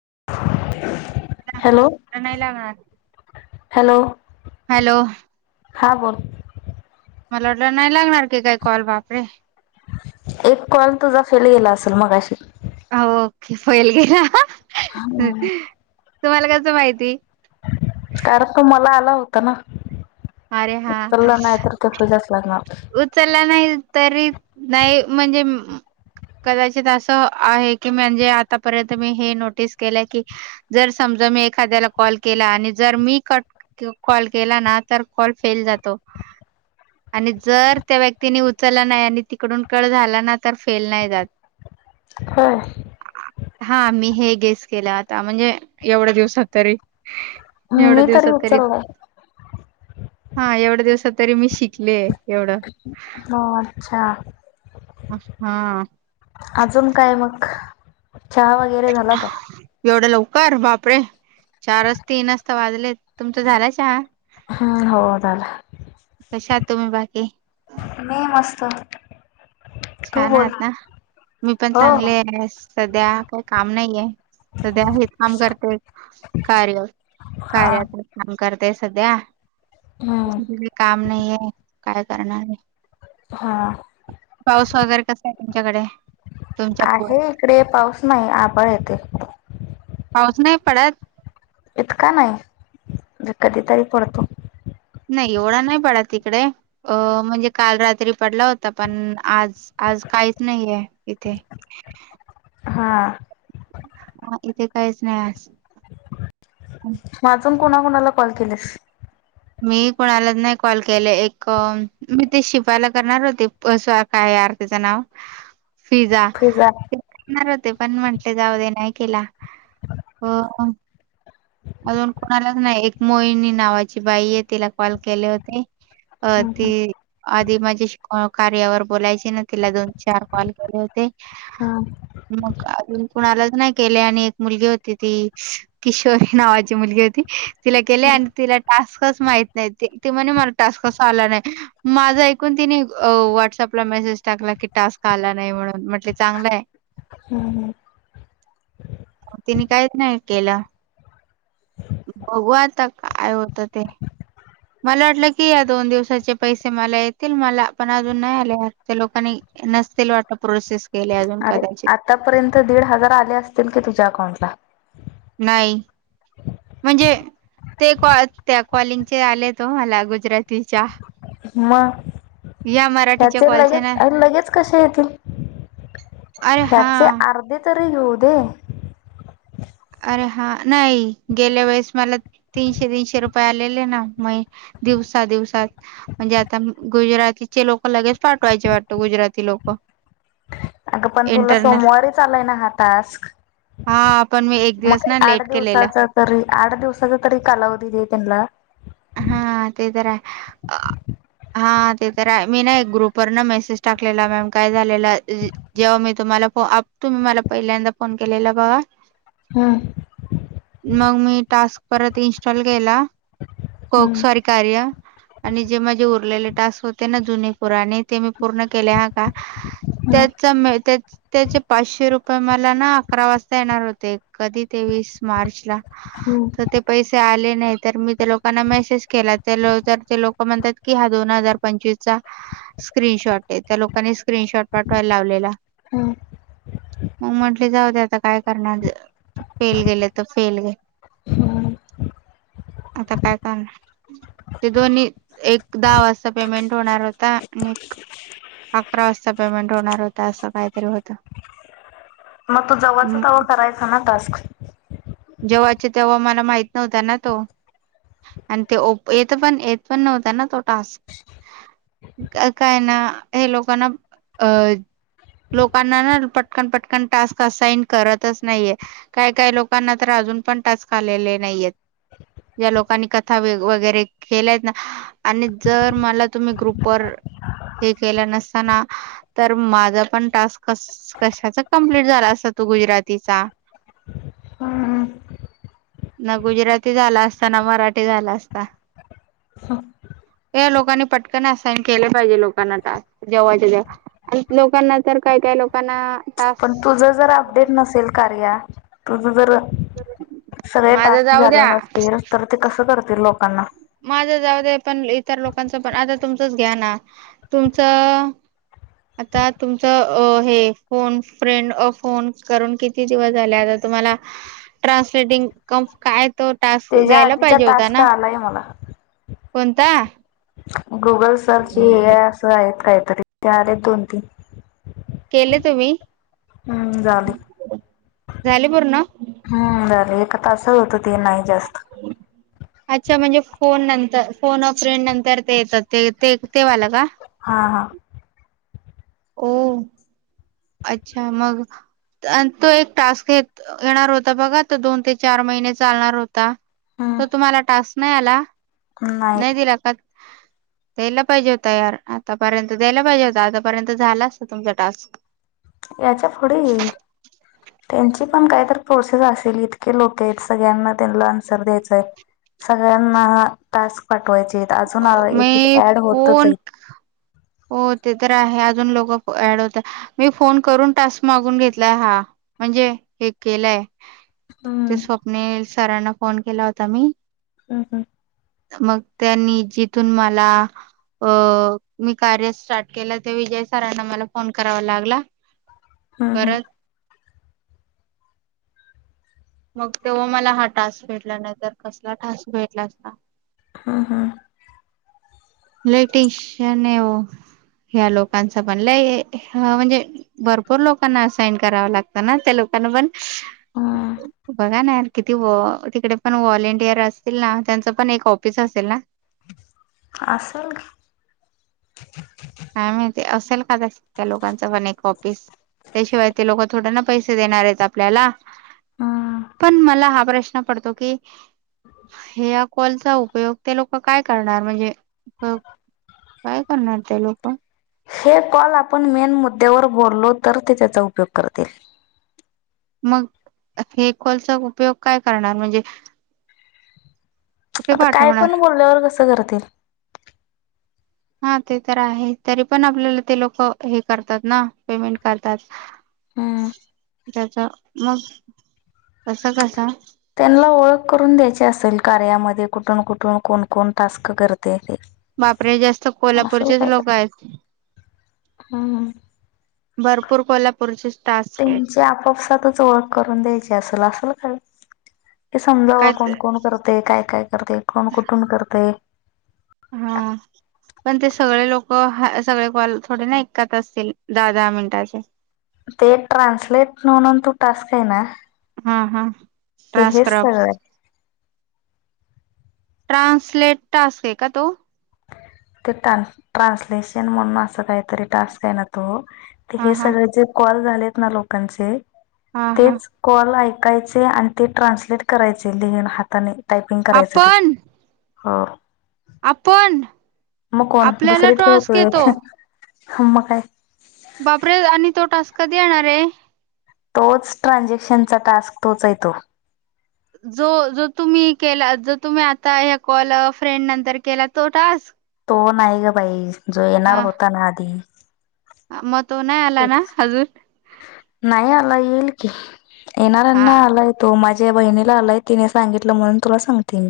[unintelligible] Hello नाही लागणार. Hello. Hello. हा बोल. मला वाटलं नाही लागणार की काही कॉल वापरे एक कॉल तुझा फेल गेला असेल मगाशी. ओके फलगिरा हम्. तुम्हाला कसं माहिती, कारण तो मला आला होता ना, अरे हा चलला नाही तर ते पू जाच लागणार, उचलला नाही तरी नाही म्हणजे कदाचित अस आहे की म्हणजे आतापर्यंत मी हे नोटीस केलं की जर स मी एखाद्याला कॉल केला आणि जर मी क कॉल केला ना तर कॉल फेल जातो. आणि, जर त्या व्यक्तीनी उचलला नाही आणि तिकडून कळ झाला ना तर फेल नाही जात होय हा मी हे, गेस केला आता म्हणजे एवढा दिवसात तरी एवढ्या मी दिवसात तरी उचललाय हा एवढ्या दिवसात तरी मी शिकले. एवढं हो अच्छा, हा अजून काय मग, चहा वगैरे झाला का? कर बापरे चारच तीनजता वाजले तुमच झाला च हम् हो झाला. कशात तुम्ही बाकी, [inaudible] मी मस्त तू छान आहात बोल ना मी पण हो चांगले सध्या काही काम नाहीये. सध्या हे काम करते कार्य हा कार्यात, करते सध्या हम्म काम नाही आहेे काय करणार आहे. हा, पाऊस वगैरे कसा आहे तुमच्याकडे, तुमच्या आहे इकडे पाऊस नाही आबळ येते, पाऊस नाही पडत, इतका नाही म्हणजे कधीतरी पडतो. नाही एवढा नाही पडा तिकडे अ म्हणजे काल रात्री पडला होता पण आज. आज काहीच नाही आहे इथे, हां, हा इथे काहीच नाही, म अजून कोणाकणाला कॉल केलेस मी कुणालाच नाही कॉल केले, एक मी ते शिपायला करणार होते स्वारख आहे. र त्याच नाव फिजा ते हो पण म्हंटले जाऊ दे नाही केला हो, अजून कोणालाच नाही एक मोहिनी नावाची बाई आहे तिला कॉल केले होते. अ हम्म हम्म ती आधी माझे कार्यावर बोलायची तिनं तिला दोनचार कॉल केले होते, हम्म मग कुणालाच नाही केले आणि एक मुलगी होती ती किशोरी नावाची मुलगी होती तिला केले आणि तिला टास्क टास्क माहीत नाहीत ती- ती म्हण मला टास्क च आला नाही माझं ऐकून तिनी अं. व्हाट्सअँप ला मेसे सेज टाकला की टास्क आला नाही म्हणून म्हटलं चांगलंय हम्म-हम्म, तिने काहीच नाही केला. बघू आता काय होतं ते मला वाटलं की या दोन दिवसाचे पैसे मला येतील मला पण अजून नाही आले ते लोकांनी नसतील वाटलं प्रोसेस केले अजून अरे कदाचित. आतापर्यंत दीड हजार आले असतील की तुझ्या अकाउंटला. नाही, म्हणजे ते-कॉ त्या कॉलिंगचे आले तो मला गुजरातीच्या म या मराठीच्या ह्याचे कॉलचे लगेच ना आणि लगेच कसे येतील अरे हा ह्याचे अर्धे तरी येऊ दे अरे हा नाही गेल्या वेळेस मला तीनशे तीनशे रुपये आलेले ना मग दिवसा दिवसात म्हणजे आता गुजरातीचे लोक लगेच पाठवायचे वाटत गुजराती लोक [inaudible] अगं पण तुला इंटरनल सोमवारी च आलाय ना हा टास्क हा पण मी एक दिवस मग ना आठ लेट केलेलं दिवसाचा तरी आठ दिवसाचा तरी कालावधी दे त्यांला हा ते तर हाय हा ते तर हाय मी ना एक ग्रुप वर ना मेसेज टाकलेला मॅम काय झालेला जेव्हा मी तुम्हाला तुम्ही मला पहिल्यांदा फोन केलेला बघा हम्म मग मी टास्क परत इन्स्टॉल केला कोक हम्म सॉरी कार्य आणि जे माझे उरलेले टास्क होते ना जुने पुराने ते मी पूर्ण केल्या का हम्म त्याच्यामधे त्याचे पाचशे रुपये मला ना अकरा वाजता येणार होते कधी तेवीस मार्च ला हम्म तर ते पैसे आले नाही तर मी त्याला लोकांना मेसेज केला त्या तर ते लोक म्हणतात की हा दोन हजार पंचवीस चा स्क्रीनशॉट त्या लोकांनी स्क्रीनशॉट पाठवायला लावलेला हम मग म्हटले जाऊते आता काय करणार फेल गेले तर फेल गे हम्म आता काय ते दोन्ही एक दहा वाजता पेमेंट होणार होता आणि अकरा वाजता पेमेंट होणार होता असं काहीतरी होतं मग तू जवच तेव्हा करायचा ना टास्क जवचे तेव्हा मला माहित नव्हता ना तो आणि त्यो-ओप-येत पण येत पण नव्हत ना तो टास्क काय ना हे लोकांना अं लोकांना ना पटकन पटकन टास्क असाईन करतच नाहीये काय काय लोक कांना तर अजून पण टास्क आलेले नाहीयेत या लोकांनी कथा वेग-वगैरे केल्यायत ना आणि जर मला तुम्ही ग्रुपवर हे केलं नसतना तर माझ पण टास्क कस-कशाच कंप्लीट झाला असत. तू गुजरातीचा हम् ना गुजराती झाला असता ना मराठी झाला असता हो हे लोकांनी पटकन असाइन केले पाहिजे लोकांना टास्क जेव्हाच्या जव आणि लोकांना तर काय काय लोकांना पण तुझं जर टास्क अपडेट नसेल कार्या तुझ जर सगळे माझं टास्क जाऊ झाले द्या नसतील तर ते कसं करतील लोकांना माझं जाऊदे पण इतर लोकांच पण आता तुमचच घ्या ना तुमचं आता तुमच हे फोन फ्रेंड फोन करून किती दिवस झाले तुम्हाला ट्रान्सलेटिंग काय तो टास्क त्याच्या द्यायला आधीचा पाहिजे होता टास्क ना आलाय मला कोणता गुगल सर्च हे आहे असं आहेत काहीतरी ते आले दोन तीन केले तुम्ही हम्म झाले झाले पूर्ण आता अस होत ते नाही जास्त अच्छा म्हणजे फोन फोन ऑपरेंट नंतर ते येतात ते ते तेवाल का हा हा [unintelligible] ओ अच्छा मग आणि तो एक टास्क येणार होता बघा त दोन ते चार महिने चालणार हो- हम्म तर तुम्हाला टास्क नाही आला नाही दिला का द्यायला पाहिजे होतं यार आतापर्यंत द्यायला पाहिजे होत आतापर्यंत झालाच तुमचा टास्क याच्या पुढे त्यांची पण काहीतर प्रोर्सेस असेल, इतके लोक आहेत सगळ्यांना त्यांना आन्सर द्यायचाय. सगळ्यांना हा टास्क वायचेत. अजून एक एक मी ऍड होतच फोन आहेत. हो ते तर आहे, अजून लोक ऍड होत मी फोन करून टास्क मागून घेतलाय हा. म्हणजे हे केलंय ते हम्म स्वप्नील सरांना फोन केला होता मी हम्म हम्म मग त्यांनी जिथून मला अ मी कार्य स्टार्ट केलं ते विजय सरांना मला फोन करावा लागला. हम्म हम्म परत मग तेव्हा मला हा टास्क भेटला नाही तर कसला टास्क भेटला असता. हम्म हम्म इलेक्ट्रिशिन [unintelligible] ह्या लोकांच पण लय म्हणजे भरपूर लोकांना असाइन करावं लागतं ना त्या लो त्यांना पण हा, बा [unintelligible] नार किती तिकडे पण व्हॉलेंटियर असतील ना त्यांच पण एक ऑफिस असेल ना, असल काय माहिती असेल कदाचित त्या लोकांचं पण एक ऑफिस. त्याशिवाय ते लोक थोड ना पैसे देणार आहेत आपल्याला हम्म पण मला हा प्रश्न पडतो की हे या कॉलचा उपयोग ते लोक काय करणार म्हणजे काय करणार ते लोक. हे कॉल आपण मेन मुद्द्यावर बोललो तर ते त्याचा उपयोग करतील मग हे कॉलचा उपयोग काय करणार म्हणजे कुठे आता काय पाठवणार पण बोलल्यावर कसं करतील. हा ते तर आहे तरी पण आपल्याला ते लोक हे करतात ना पेमेंट करतात. हम्म. त्याच मग कस कस अस [unintelligible] कार्यामध्ये कुठून कुठून कोण कोण टास्क करतयते. बापरे! जास्त कोल्हापूरचेच लोक आहेत. हां हा भरपूर कोल्हापूरचीच. त्यांची आपपसातच ओळख करून द्यायची असेल- असेल काय. हे समजावं काय ते कोण कोण करतंय, काय काय करतंय कोण कुटून करतंय. हा पण ते सगळे लोक सगळे कॉल थोडे ना ऐकत असतील दहा दहा मिनटाचे ते ट्रान्सलेट म्हणून तो टास्क आहे ना, हा हा, ते हेच ट्रान्स्क्रब सगळं आहे. ट्रान्सलेट टास्क आहे का तो? ते ट्रान्सलेशन म्हणून असं काहीतरी टास्क आहे मी, तो. हा हे हा सगळे जे कॉल झालेत ना, लोकांचे हा हा तेच कॉल ऐकायचे आणि ते ट्रान्सलेट करायचे लिहून हाताने, टायपिंग करायचं ते आपण हो, आपण? मग कोण आपल्याला दुसरी ठेवु टास्क का, येतो एक मग काय? बापरे! आणि तो टास्क कधी येणार आहे? तोच ट्रान्झॅक्शनचा टास्क तोच हाय तो. जो जो तुम्ही केला. जो तुम्ही आता हे कॉल अ फ्रेंड नंतर केला तो टास्क. तो नाही ग बाई जो येणार हा होता ना आधी. मग तो नाही आला ना तोच अजून. नाही आला येईल की हा येणाऱ्यांना आला य तो माझ माझ्या बहिणीला आलाय तिने सांगितलं म्हणून तुला सांगते मी.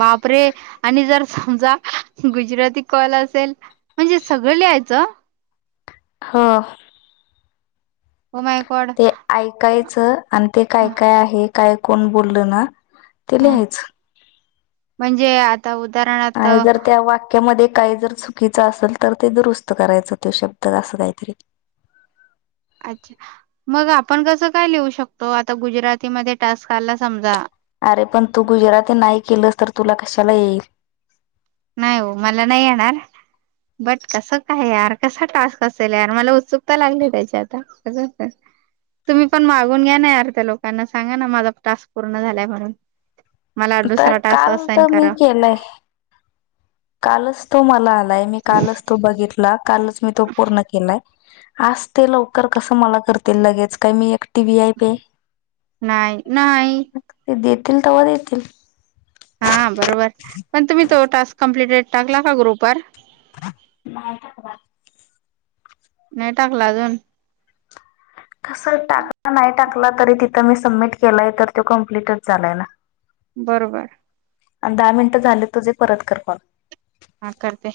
बापरे आणि जर समजा गुजराती कॉल असेल म्हणजे सगळे लिहा यच. हो. ओ माय गॉड ते ऐकायचं आणि ते काय ह काय आहे काय कोण बोलल ना ते ह लिहायच. म्हणजे आ आणि जर त्या वाक्यामध्ये काही जर चुकीच असेल तर ते दुरुस्त करायचं तो शब्द असं काहीतरी. अच्छा मग आपण कसं काय लिहू शकतो आता गुजरातीमध्ये टास्क आला समजा अरे पण तू गुजराती नाही केलंस तर तुला कशाला येईल. नाही हो मला नाही येणार. बट कसं काय यार कसा टास्क असेल यार मला उत्सुकता लागली त्याच्या आता. तुम्ही पण मागून घ्या ना अर्ध्या लोकांना सांगा ना माझा टास्क पूर्ण झाल्या म्हणून. मला तर दुसरा टास्क काल असाईन तर मी करा. केलंय कालच तो मला आलाय मी कालच तो बघितला कालच मी तो पूर्ण केलाय. आज ते लवकर कस मला करतील लगेच काय मी एक टी वी आय पे नाही नाही ते देतील तेव्हा देतील. हा बरोबर पण तुम्ही तो टास्क कमप्लीटेड टाकला का ग्रुपवर? नाही टाकला. नाही टाकला अजून. तस टाकला नाही टाकला तरी तिथं मी सबमिट केलाय तर तो कंप्लीटच झालाय ना. बरोबर. आणि दहा मिनटं झाले तुझे परत कर कॉल. हा करते.